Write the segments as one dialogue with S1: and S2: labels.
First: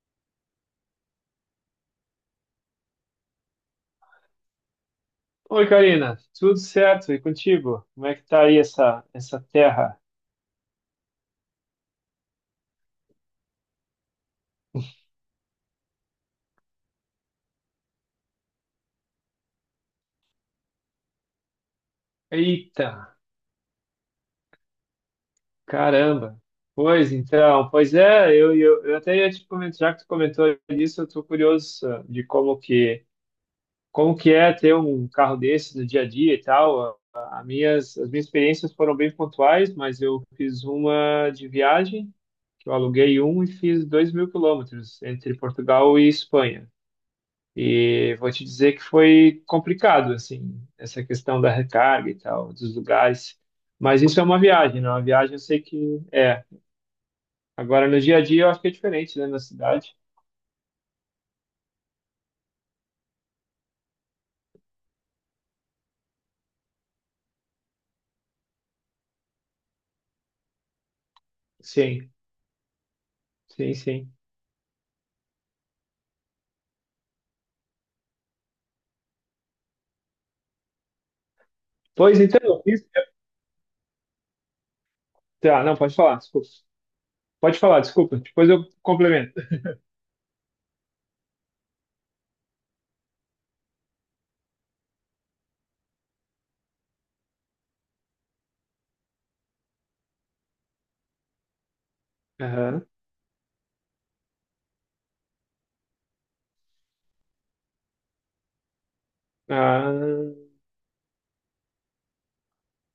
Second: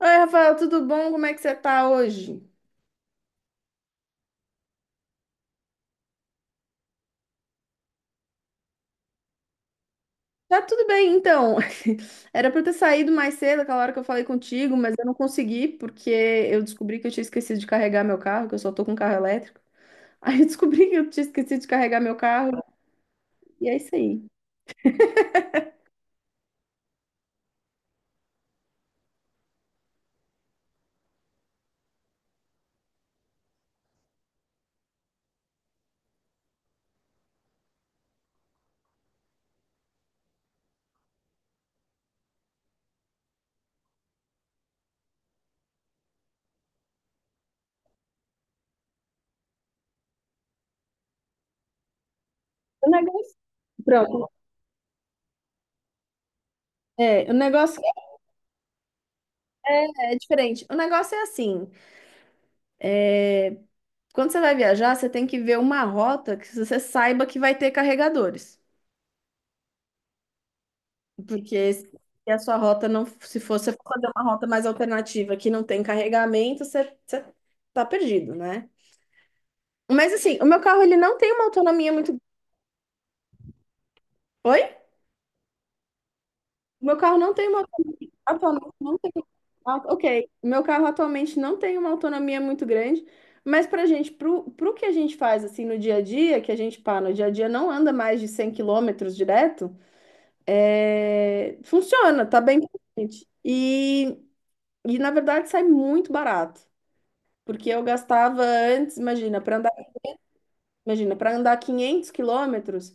S1: Oi, Rafael, tudo bom? Como é que você tá hoje?
S2: Oi, Karina, tudo certo? E contigo? Como é que tá aí essa terra?
S1: Tá tudo bem, então. Era pra eu ter saído mais cedo, aquela hora que eu falei contigo, mas eu não consegui, porque eu descobri que eu tinha esquecido de carregar meu carro, que eu só tô com carro elétrico. Aí eu descobri que eu tinha esquecido de carregar meu carro,
S2: Eita,
S1: e é isso aí.
S2: caramba! Pois então, pois é, eu até ia te comentar, já que tu comentou isso, eu estou curioso de como que é ter um carro desse no dia a dia e tal. As minhas experiências foram bem pontuais, mas eu fiz uma de viagem, que eu aluguei um e fiz 2.000 quilômetros entre Portugal e Espanha. E vou te dizer que foi complicado, assim, essa questão da recarga e tal, dos
S1: O negócio,
S2: lugares. Mas
S1: pronto,
S2: isso é uma viagem, não? Uma viagem eu sei que é.
S1: é, o negócio
S2: Agora, no dia a dia, eu acho que é diferente, né, na cidade.
S1: é diferente. O negócio é assim, quando você vai viajar, você tem que ver uma rota que você saiba que vai ter carregadores. Porque se
S2: Sim,
S1: a sua rota não, se fosse
S2: sim,
S1: fazer
S2: sim.
S1: uma rota mais alternativa que não tem carregamento, você tá perdido, né? Mas assim, o meu carro ele não tem uma autonomia muito.
S2: Pois então, eu fiz.
S1: Oi?
S2: Tá, não, pode falar, desculpa.
S1: O meu carro não tem
S2: Pode
S1: uma
S2: falar,
S1: autonomia.
S2: desculpa. Depois eu
S1: Atualmente não tem.
S2: complemento.
S1: Ah, ok, o meu carro atualmente não tem uma autonomia muito grande, mas pra gente, pro que a gente faz assim no dia a dia, que a gente, pá, no dia a dia não anda mais de 100 quilômetros direto, funciona, tá bem pra
S2: Aham,
S1: gente. E na verdade sai muito barato. Porque eu gastava antes,
S2: ah,
S1: imagina, para andar 500 quilômetros,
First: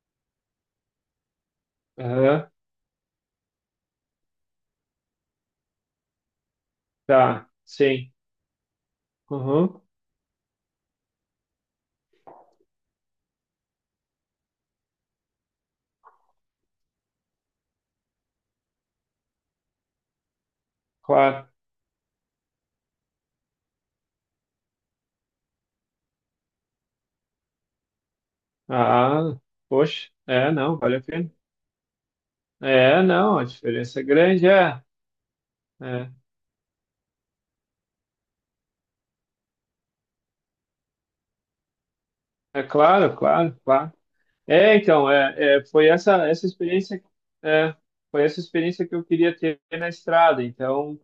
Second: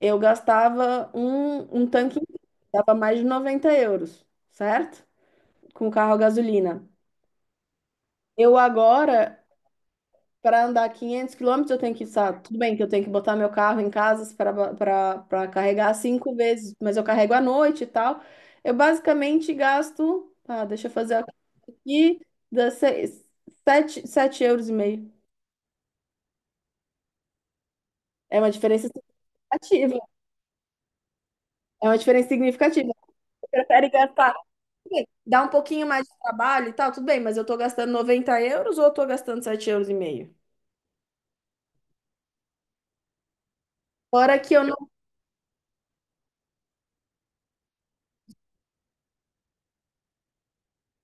S1: eu gastava um tanque inteiro,
S2: aham,
S1: dava mais de 90 euros, certo? Com carro a gasolina.
S2: tá, sim.
S1: Eu agora,
S2: Uhum,
S1: para andar 500 quilômetros, eu tenho que, sabe, tudo bem que eu tenho que botar meu carro em casa para carregar cinco vezes, mas eu carrego à noite e tal. Eu basicamente gasto, ah, deixa eu fazer
S2: claro.
S1: aqui, dá seis, sete, sete euros e meio. É uma diferença
S2: Ah,
S1: significativa.
S2: poxa, é, não, vale a pena.
S1: É uma diferença significativa.
S2: É, não, a
S1: Você prefere
S2: diferença é
S1: gastar,
S2: grande, é.
S1: tudo bem, dá um pouquinho mais
S2: É.
S1: de trabalho e tal, tudo bem, mas eu tô gastando 90 euros ou eu tô gastando sete euros e meio?
S2: É claro, claro, claro.
S1: Fora que eu
S2: É,
S1: não.
S2: então, é, foi essa experiência, é, foi essa experiência que eu queria ter na estrada. Então,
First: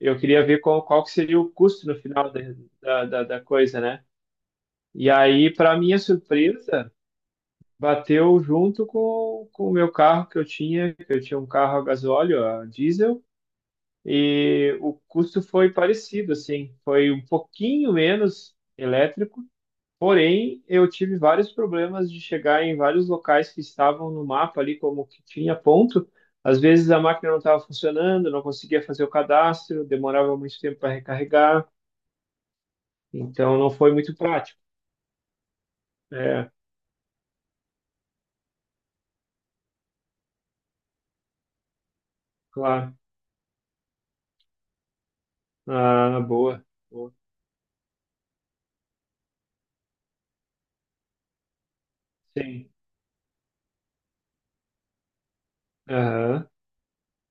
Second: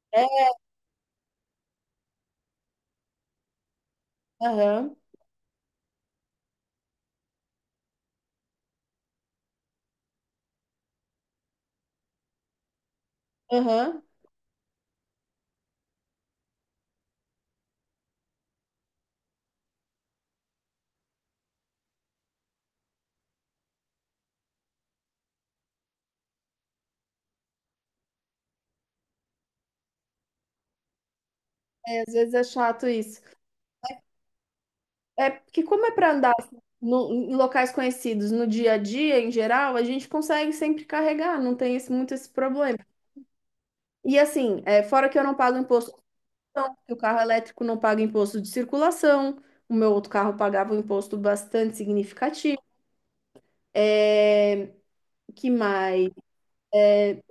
S2: eu
S1: É,
S2: queria ver qual que seria o custo no final da, coisa, né?
S1: aham,
S2: E aí, para minha surpresa, bateu junto com o meu carro que eu tinha um carro a gasóleo, a diesel,
S1: aham.
S2: e o custo foi parecido, assim, foi um pouquinho menos elétrico. Porém, eu tive vários problemas de chegar em vários locais que estavam no mapa ali, como que tinha ponto. Às vezes a máquina não estava funcionando, não conseguia fazer o cadastro, demorava muito tempo para recarregar,
S1: É, às vezes é chato isso.
S2: então não foi muito prático.
S1: É porque, como é pra andar
S2: É,
S1: assim, em locais conhecidos no dia a dia, em geral, a gente consegue sempre carregar, não tem esse, muito esse problema.
S2: claro.
S1: E assim, é, fora que eu não pago imposto,
S2: Ah, boa.
S1: não, que o
S2: Boa.
S1: carro elétrico não paga imposto de circulação, o meu outro carro pagava um imposto bastante significativo.
S2: Sim.
S1: É, que mais?
S2: Aham,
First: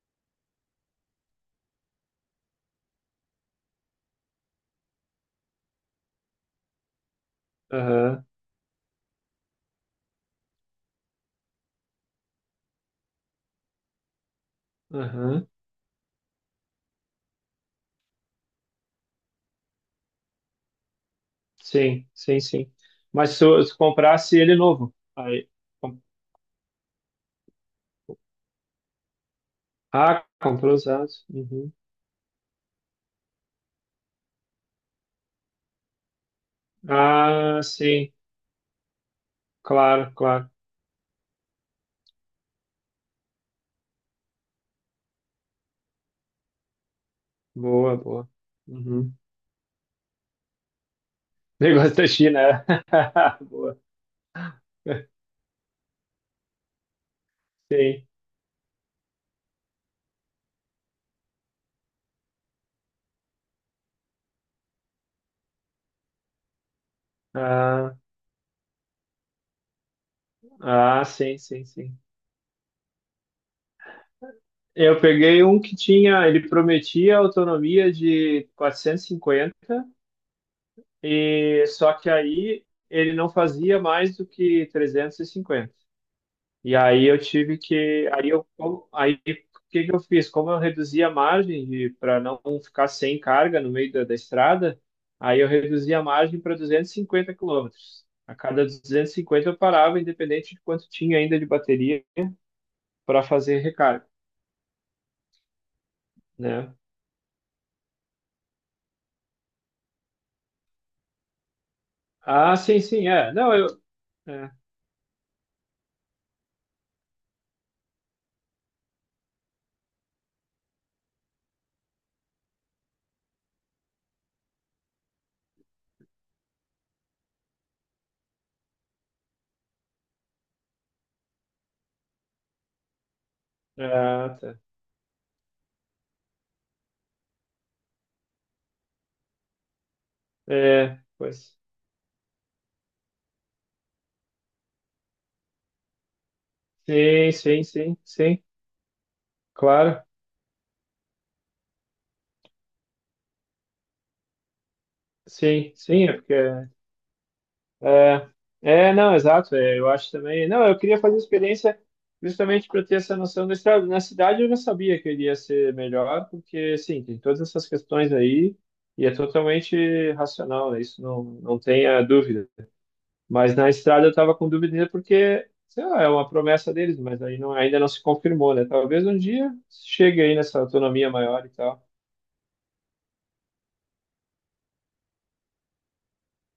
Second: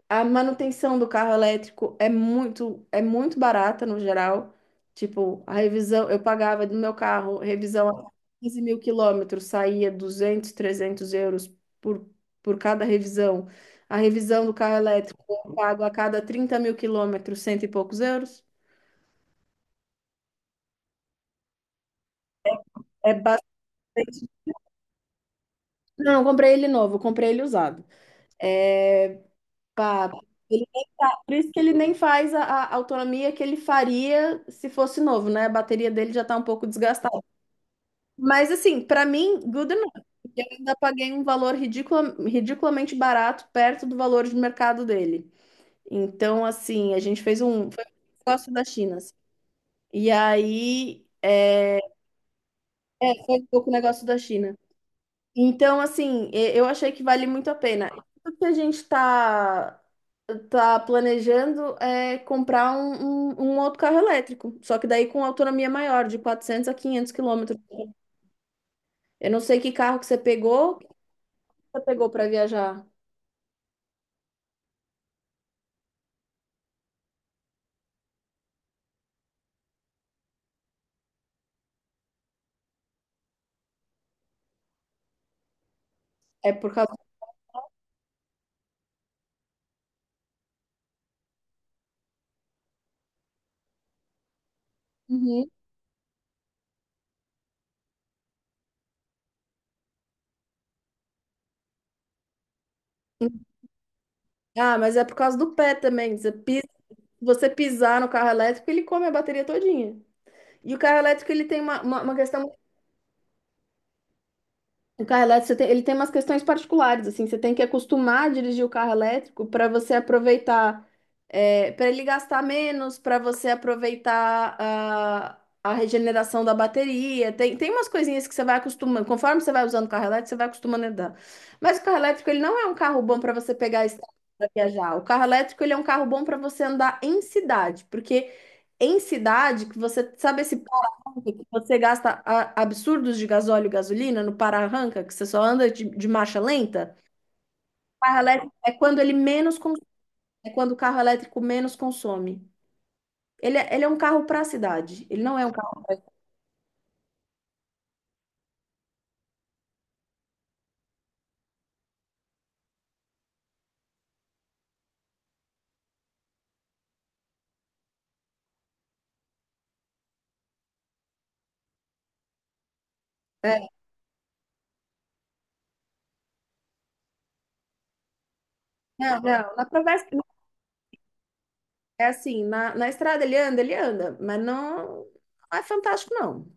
S1: A manutenção do carro elétrico é muito barata no geral. Tipo, a revisão, eu pagava do meu carro, revisão a
S2: aham,
S1: 15.000 quilômetros, saía 200 300 euros por, por cada revisão. A revisão do carro elétrico
S2: aham.
S1: eu pago a cada 30.000 quilômetros, cento e poucos euros.
S2: Sim, sim, sim.
S1: É
S2: Mas se
S1: bastante.
S2: comprasse ele novo, aí. com-
S1: Não, eu comprei ele novo, eu comprei ele usado. É, pá,
S2: Ah, comprou usado.
S1: por isso que ele
S2: Uhum.
S1: nem faz a autonomia que ele faria se fosse novo, né? A bateria dele já tá um pouco desgastada.
S2: Ah, sim,
S1: Mas assim, pra mim, good enough.
S2: claro,
S1: Eu
S2: claro.
S1: ainda paguei um valor ridiculamente barato, perto do valor de mercado dele. Então, assim, a gente fez um, foi
S2: Boa,
S1: um
S2: boa.
S1: negócio da China, assim.
S2: Uhum.
S1: E aí,
S2: Negócio da China, é.
S1: foi um pouco
S2: Boa.
S1: negócio da China. Então, assim, eu achei que vale muito a pena.
S2: Sim.
S1: O que a gente está tá tá planejando é comprar um outro carro elétrico, só que daí com autonomia maior, de 400 a 500 quilômetros.
S2: Ah,
S1: Eu não sei que carro que você pegou,
S2: ah, sim, sim, sim.
S1: para viajar.
S2: Eu peguei um que tinha, ele prometia autonomia de 450, e só que aí ele não fazia mais do que 350.
S1: É por
S2: E
S1: causa.
S2: aí eu tive que, aí o que que eu fiz? Como eu reduzi a margem para não ficar sem carga no meio da estrada, aí eu
S1: Uhum.
S2: reduzi a margem para 250 quilômetros. A cada 250 eu parava, independente de quanto tinha ainda de bateria para fazer recarga,
S1: Ah, mas é por causa do pé também.
S2: né?
S1: Você pisar no carro elétrico, ele come a bateria todinha. E o carro elétrico, ele tem uma questão.
S2: Ah, sim, sim, é. Não, eu. É,
S1: O carro elétrico, ele tem umas questões particulares, assim, você tem que acostumar a dirigir o carro elétrico para você aproveitar, para ele gastar menos, para você aproveitar a regeneração da bateria. Tem, tem umas coisinhas que você vai acostumando, conforme você vai usando o carro elétrico, você vai acostumando a andar. Mas o carro elétrico, ele não é um carro bom para você pegar a estrada para
S2: tá.
S1: viajar. O carro elétrico, ele é um carro bom para você andar em cidade, porque em cidade, que você sabe esse
S2: É,
S1: que
S2: pois.
S1: você gasta absurdos de gasóleo e gasolina no para-arranca, que você só anda de marcha lenta.
S2: Sim, sim, sim,
S1: O carro
S2: sim.
S1: elétrico é quando ele menos cons-
S2: Claro.
S1: é quando o carro elétrico menos consome. Ele é um carro para a cidade. Ele não é um
S2: Sim,
S1: carro.
S2: sim, é porque É, é, não, exato. É, eu acho também. Não, eu queria fazer experiência justamente para ter essa noção da estrada. Na cidade eu já sabia que iria ser melhor, porque, sim, tem todas essas questões aí e é totalmente racional, né? Isso não, não tenha dúvida. Mas
S1: É,
S2: na estrada eu estava com dúvida ainda porque, sei lá, é uma promessa deles, mas aí não, ainda não se confirmou, né? Talvez um
S1: não,
S2: dia
S1: não. Na travessa,
S2: chegue aí nessa autonomia maior e tal.
S1: é assim, na estrada ele anda, mas não, não é fantástico, não.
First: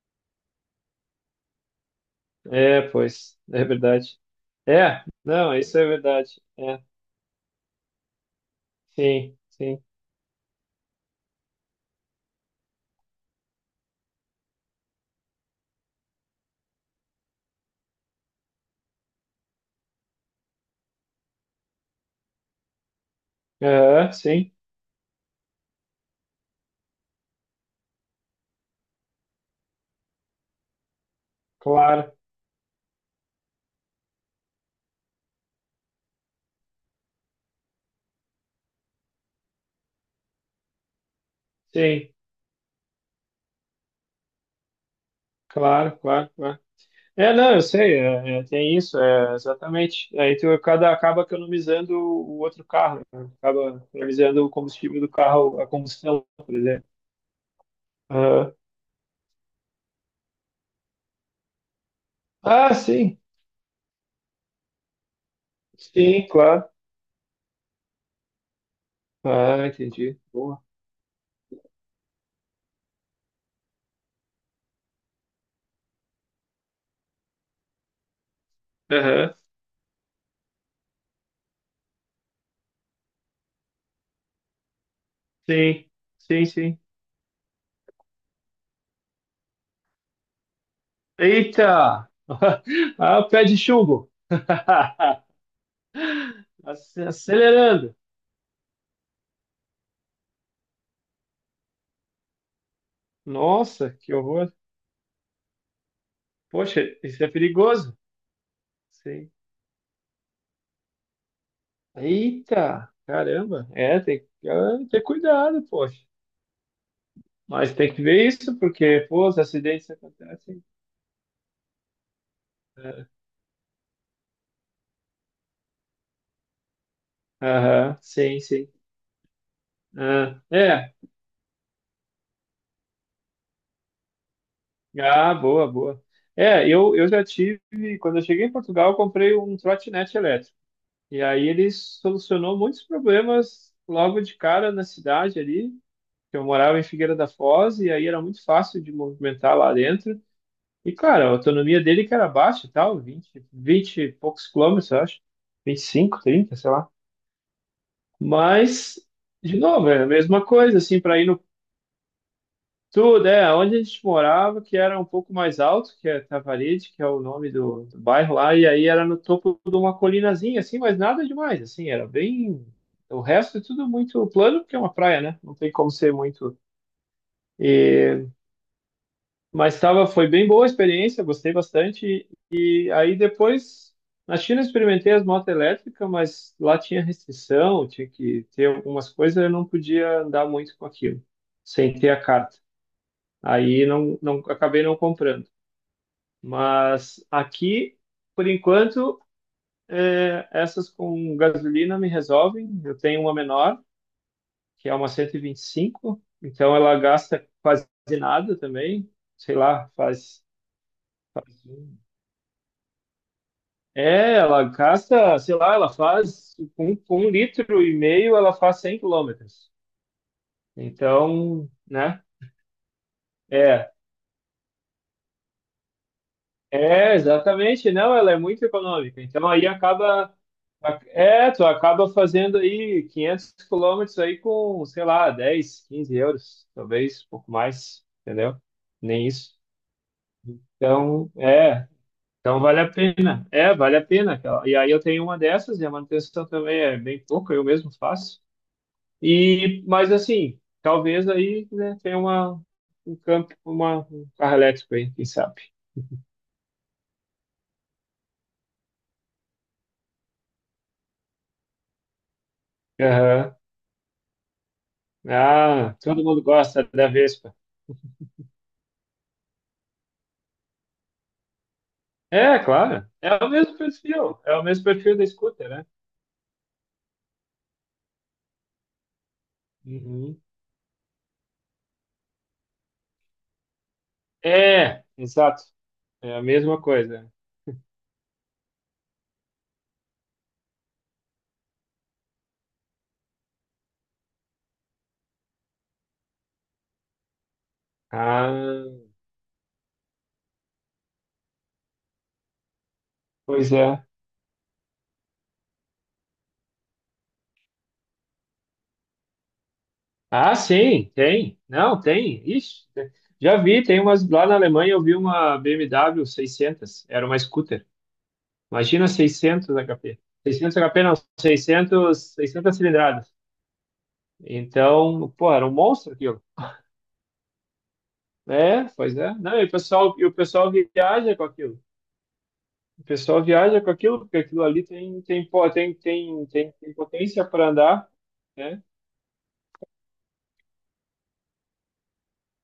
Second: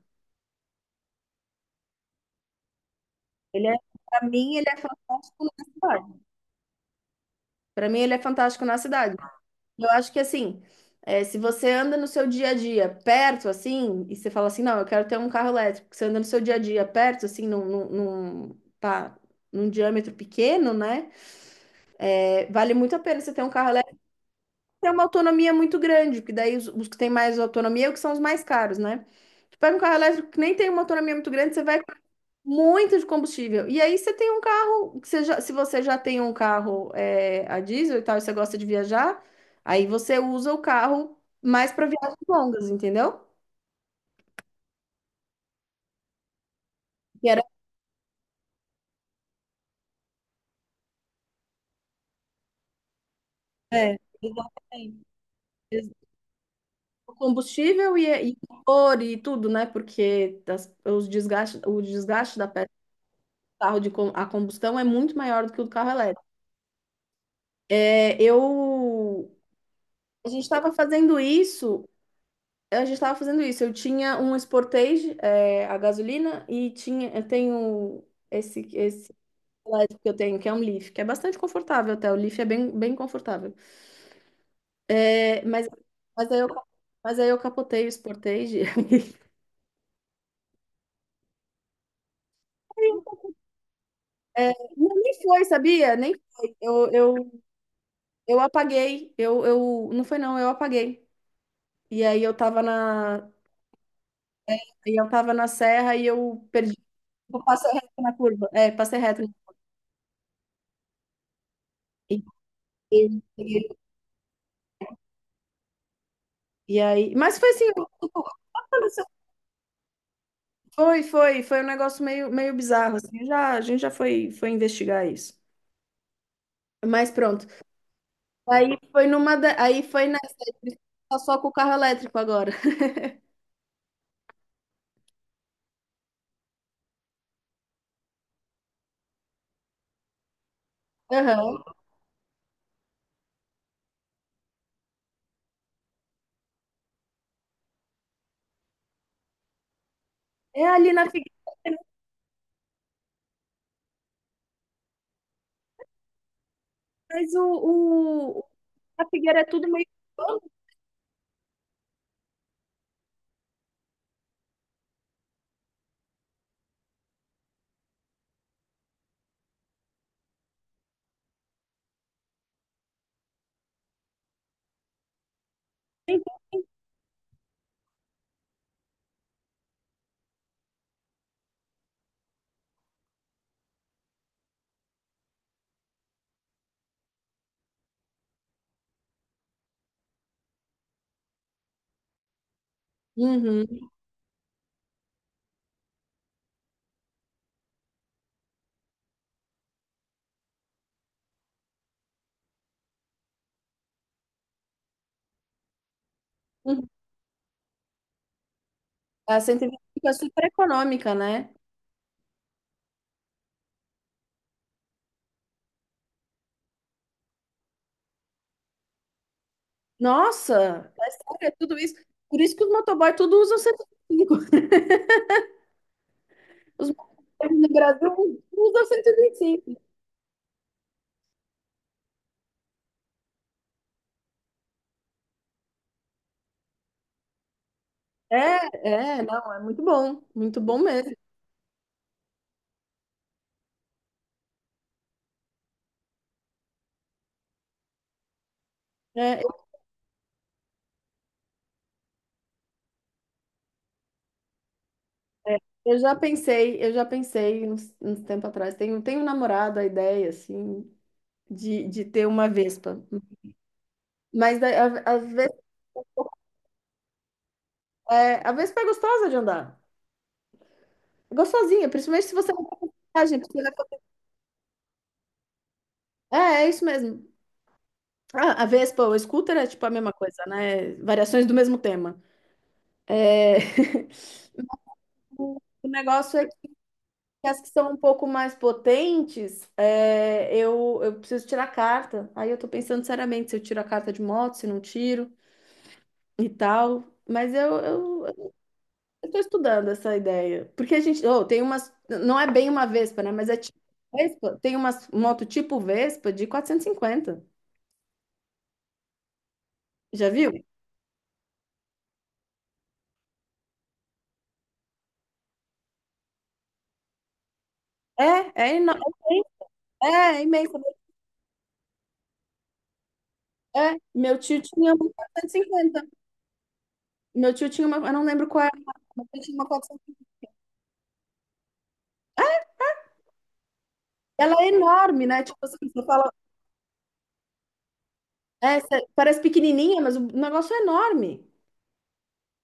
S2: É, pois, é
S1: Ele é,
S2: verdade.
S1: para mim, ele é
S2: É,
S1: fantástico
S2: não,
S1: na
S2: isso é
S1: cidade.
S2: verdade. É,
S1: Para mim, ele é fantástico na cidade.
S2: sim, sim.
S1: Eu acho que assim, é, se você anda no seu dia a dia perto, assim, e você fala assim, não, eu quero ter um carro elétrico, você anda no seu dia a dia perto, assim, pá, num diâmetro pequeno, né? É, vale muito a pena você ter um carro elétrico,
S2: Aham,
S1: tem uma autonomia muito grande, porque daí os que têm mais autonomia é o que são os mais caros, né? Tu pega um carro elétrico que nem tem uma autonomia muito grande, você vai
S2: claro,
S1: muito de combustível. E aí você tem um carro, que se você já tem um carro é, a diesel e tal, e você gosta de viajar, aí você usa o carro mais para
S2: sim,
S1: viagens longas, entendeu?
S2: claro, claro, claro.
S1: Que
S2: É,
S1: era,
S2: não, eu sei, é, tem isso, é, exatamente. Aí tu cada acaba economizando o outro carro, né? Acaba
S1: é,
S2: economizando o combustível
S1: exatamente.
S2: do carro, a combustão, por exemplo.
S1: O combustível e
S2: Aham.
S1: o motor e tudo, né? Porque o desgaste da peça
S2: Ah, sim,
S1: do carro a combustão é muito maior do que o do carro elétrico.
S2: sim, claro.
S1: É, eu,
S2: Ah, entendi.
S1: a gente
S2: Boa.
S1: estava fazendo isso. A gente estava fazendo isso. Eu tinha um Sportage, é, a gasolina, e tinha, eu tenho esse
S2: Aham,
S1: que eu tenho, que é um Leaf, que é bastante confortável até. O Leaf é bem, bem confortável. É,
S2: sim,
S1: mas, aí
S2: sim,
S1: eu,
S2: sim.
S1: mas aí eu capotei o Sportage.
S2: Eita! Ah, pé de chumbo.
S1: É, não, nem foi, sabia? Nem foi. Eu, eu,
S2: Acelerando.
S1: eu apaguei. Não foi, não, eu apaguei. E aí eu tava na,
S2: Nossa, que horror.
S1: aí eu tava na serra e eu perdi.
S2: Poxa, isso é
S1: Eu passei
S2: perigoso.
S1: reto na curva. É, passei reto.
S2: Sei. Eita,
S1: E,
S2: caramba. É, tem que ter cuidado, poxa.
S1: E aí, mas foi assim,
S2: Mas tem que ver isso,
S1: aconteceu-
S2: porque, pô, os acidentes acontecem.
S1: foi, foi um negócio meio, meio bizarro,
S2: É.
S1: assim, já, a gente já foi investigar isso. Mas pronto.
S2: Aham, sim, sim.
S1: Aí foi nessa,
S2: Ah, é,
S1: só com o carro elétrico agora.
S2: ah, boa, boa. É, eu já tive, quando eu cheguei em Portugal, eu comprei um trotinete elétrico. E aí
S1: Aham.
S2: ele solucionou muitos problemas logo de cara na cidade ali, que eu morava em Figueira da Foz, e aí era muito fácil de movimentar lá dentro.
S1: É
S2: E,
S1: ali na
S2: cara, a
S1: Figueira,
S2: autonomia dele que era baixa e tal, vinte e poucos quilômetros, eu acho. 25 30, sei lá.
S1: mas o, o,
S2: Mas,
S1: a Figueira é
S2: de
S1: tudo meio
S2: novo, é a
S1: urbano.
S2: mesma coisa, assim, para ir no tudo, é, onde a gente morava, que era um pouco mais alto, que é Tavaride, que é o nome do bairro lá, e aí era no topo de uma colinazinha, assim, mas nada demais, assim, era bem. O resto é tudo muito plano, porque é uma praia, né? Não tem como ser muito. E, mas tava, foi bem boa a experiência, gostei bastante. E aí depois, na China eu experimentei as motos elétricas, mas lá tinha restrição, tinha que ter algumas coisas, eu não podia andar muito com aquilo, sem ter a carta.
S1: Uhum,
S2: Aí não, não acabei não comprando. Mas aqui, por enquanto, é, essas com gasolina me resolvem. Eu tenho uma menor, que é uma 125, então
S1: uhum.
S2: ela gasta quase nada também,
S1: A
S2: sei
S1: cento e vinte
S2: lá,
S1: e cinco é
S2: faz.
S1: super econômica, né?
S2: É, ela gasta, sei lá, ela faz com um litro e meio, ela faz 100 quilômetros.
S1: Nossa, é sério, é
S2: Então,
S1: tudo isso.
S2: né?
S1: Por isso que os motoboy tudo usam cento
S2: É,
S1: e vinte e cinco Os
S2: é,
S1: motoboys no
S2: exatamente. Não, ela é
S1: Brasil
S2: muito
S1: usam
S2: econômica. Então aí
S1: 125.
S2: acaba, é, tu acaba fazendo aí 500 quilômetros aí com, sei lá, 10, 15 euros, talvez um pouco mais, entendeu?
S1: É,
S2: Nem
S1: não,
S2: isso.
S1: é muito bom mesmo.
S2: Então, é, então vale a pena. É, vale a pena. E aí eu tenho uma dessas e a manutenção também é bem pouca, eu mesmo faço.
S1: É, eu,
S2: E, mas assim, talvez aí, né, tenha uma, um campo, uma, um carro elétrico aí, quem sabe.
S1: eu já pensei, eu já pensei uns tempo atrás, tenho namorado a ideia, assim, de ter uma Vespa.
S2: Aham.
S1: Mas daí a, Ves-
S2: Ah, todo mundo gosta da Vespa.
S1: a Vespa é gostosa de andar, é gostosinha, principalmente se você
S2: É,
S1: não tá
S2: claro.
S1: coragem,
S2: É o
S1: porque ela-
S2: mesmo perfil. É o mesmo perfil da scooter, né?
S1: É isso mesmo. Ah, a Vespa, o scooter é tipo a mesma
S2: Uhum.
S1: coisa, né? Variações do mesmo tema. É...
S2: É,
S1: O
S2: exato.
S1: o
S2: É
S1: negócio
S2: a
S1: é.
S2: mesma coisa.
S1: E as que são um pouco mais potentes, eu preciso tirar a carta. Aí eu tô pensando seriamente se eu tiro a carta de moto, se não tiro e tal. Mas eu, eu,
S2: Ah,
S1: eu tô estudando essa ideia. Porque a gente, oh, tem umas, não é bem uma Vespa, né? Mas é
S2: pois
S1: tipo
S2: é.
S1: Vespa. Tem umas moto tipo Vespa de 450. Já viu?
S2: Ah, sim, tem. Não, tem. Ixi, já vi, tem umas lá na Alemanha, eu vi uma BMW 600, era uma scooter.
S1: É, é,
S2: Imagina
S1: ino-
S2: 600
S1: é,
S2: HP.
S1: é é imensa.
S2: 600 HP não, 600, 600 cilindradas.
S1: É, meu tio tinha uma
S2: Então, pô,
S1: quatrocentos e
S2: era um
S1: cinquenta
S2: monstro aquilo.
S1: Meu tio tinha uma, eu não lembro qual era,
S2: É, pois
S1: mas
S2: é.
S1: ele tinha
S2: Não, e
S1: uma
S2: o pessoal, e o
S1: 450.
S2: pessoal viaja com aquilo. O pessoal viaja com aquilo, porque
S1: Ela
S2: aquilo
S1: é
S2: ali tem,
S1: enorme, né?
S2: tem,
S1: Tipo
S2: pô,
S1: assim,
S2: tem,
S1: você fala,
S2: tem, tem, tem potência para andar,
S1: é,
S2: né?
S1: parece pequenininha, mas o negócio é enorme.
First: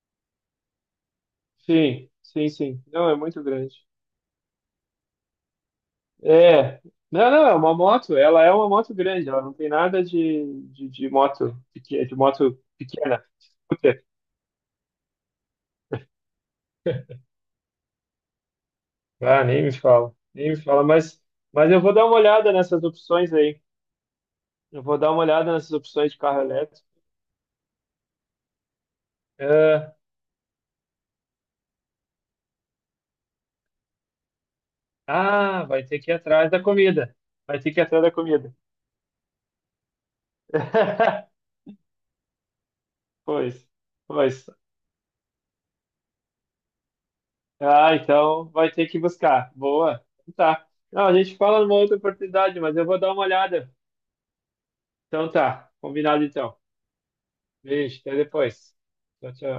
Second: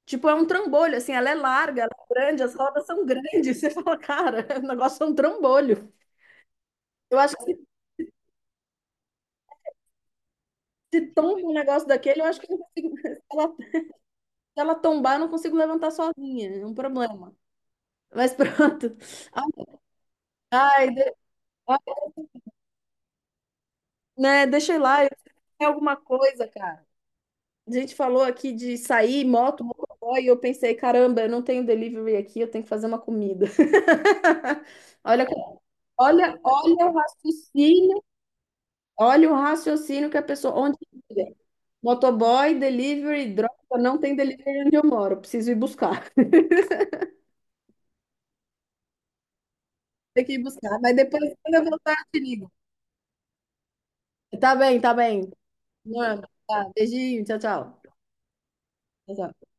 S1: Tipo, é um trambolho, assim, ela é larga, ela
S2: Sim,
S1: é grande,
S2: sim,
S1: as
S2: sim.
S1: rodas são
S2: Não, é muito
S1: grandes. Você
S2: grande.
S1: fala, cara, o negócio é um trambolho.
S2: É.
S1: Eu
S2: Não,
S1: acho
S2: não,
S1: que
S2: é
S1: se,
S2: uma moto. Ela é uma moto grande. Ela não tem nada de, de,
S1: se
S2: de
S1: tomba um
S2: moto,
S1: negócio
S2: de
S1: daquele, eu acho que eu
S2: moto
S1: não consigo.
S2: pequena.
S1: Se ela, se ela tombar, eu não consigo levantar sozinha, é um problema. Mas pronto.
S2: Ah, nem me fala, nem me fala,
S1: Ai, de-
S2: mas eu vou
S1: ai,
S2: dar uma olhada nessas opções aí.
S1: né, deixa eu ir
S2: Eu vou
S1: lá, eu
S2: dar uma
S1: preciso
S2: olhada
S1: fazer
S2: nessas
S1: alguma
S2: opções de carro
S1: coisa, cara.
S2: elétrico.
S1: A gente falou aqui de sair, moto,
S2: ah,
S1: motoboy, e eu pensei, caramba, eu não tenho delivery aqui, eu tenho que fazer uma comida. Olha.
S2: ah, vai ter que ir
S1: Olha,
S2: atrás da
S1: olha o
S2: comida. Vai ter que ir
S1: raciocínio,
S2: atrás da comida.
S1: olha o raciocínio que a pessoa, onde tiver. Motoboy, delivery, droga,
S2: Pois,
S1: não tem
S2: pois.
S1: delivery onde eu moro, preciso ir buscar.
S2: Ah, então vai ter que buscar. Boa.
S1: Tem que
S2: Então
S1: ir
S2: tá.
S1: buscar, mas
S2: Não, a
S1: depois,
S2: gente
S1: quando
S2: fala
S1: eu
S2: numa
S1: voltar,
S2: outra
S1: eu te ligo.
S2: oportunidade, mas eu vou dar uma olhada.
S1: Tá bem, tá bem.
S2: Então tá, combinado
S1: Norma,
S2: então.
S1: tá, beijinho, tchau, tchau.
S2: Beijo, até depois.
S1: Tchau,
S2: Tchau,
S1: tchau.
S2: tchau.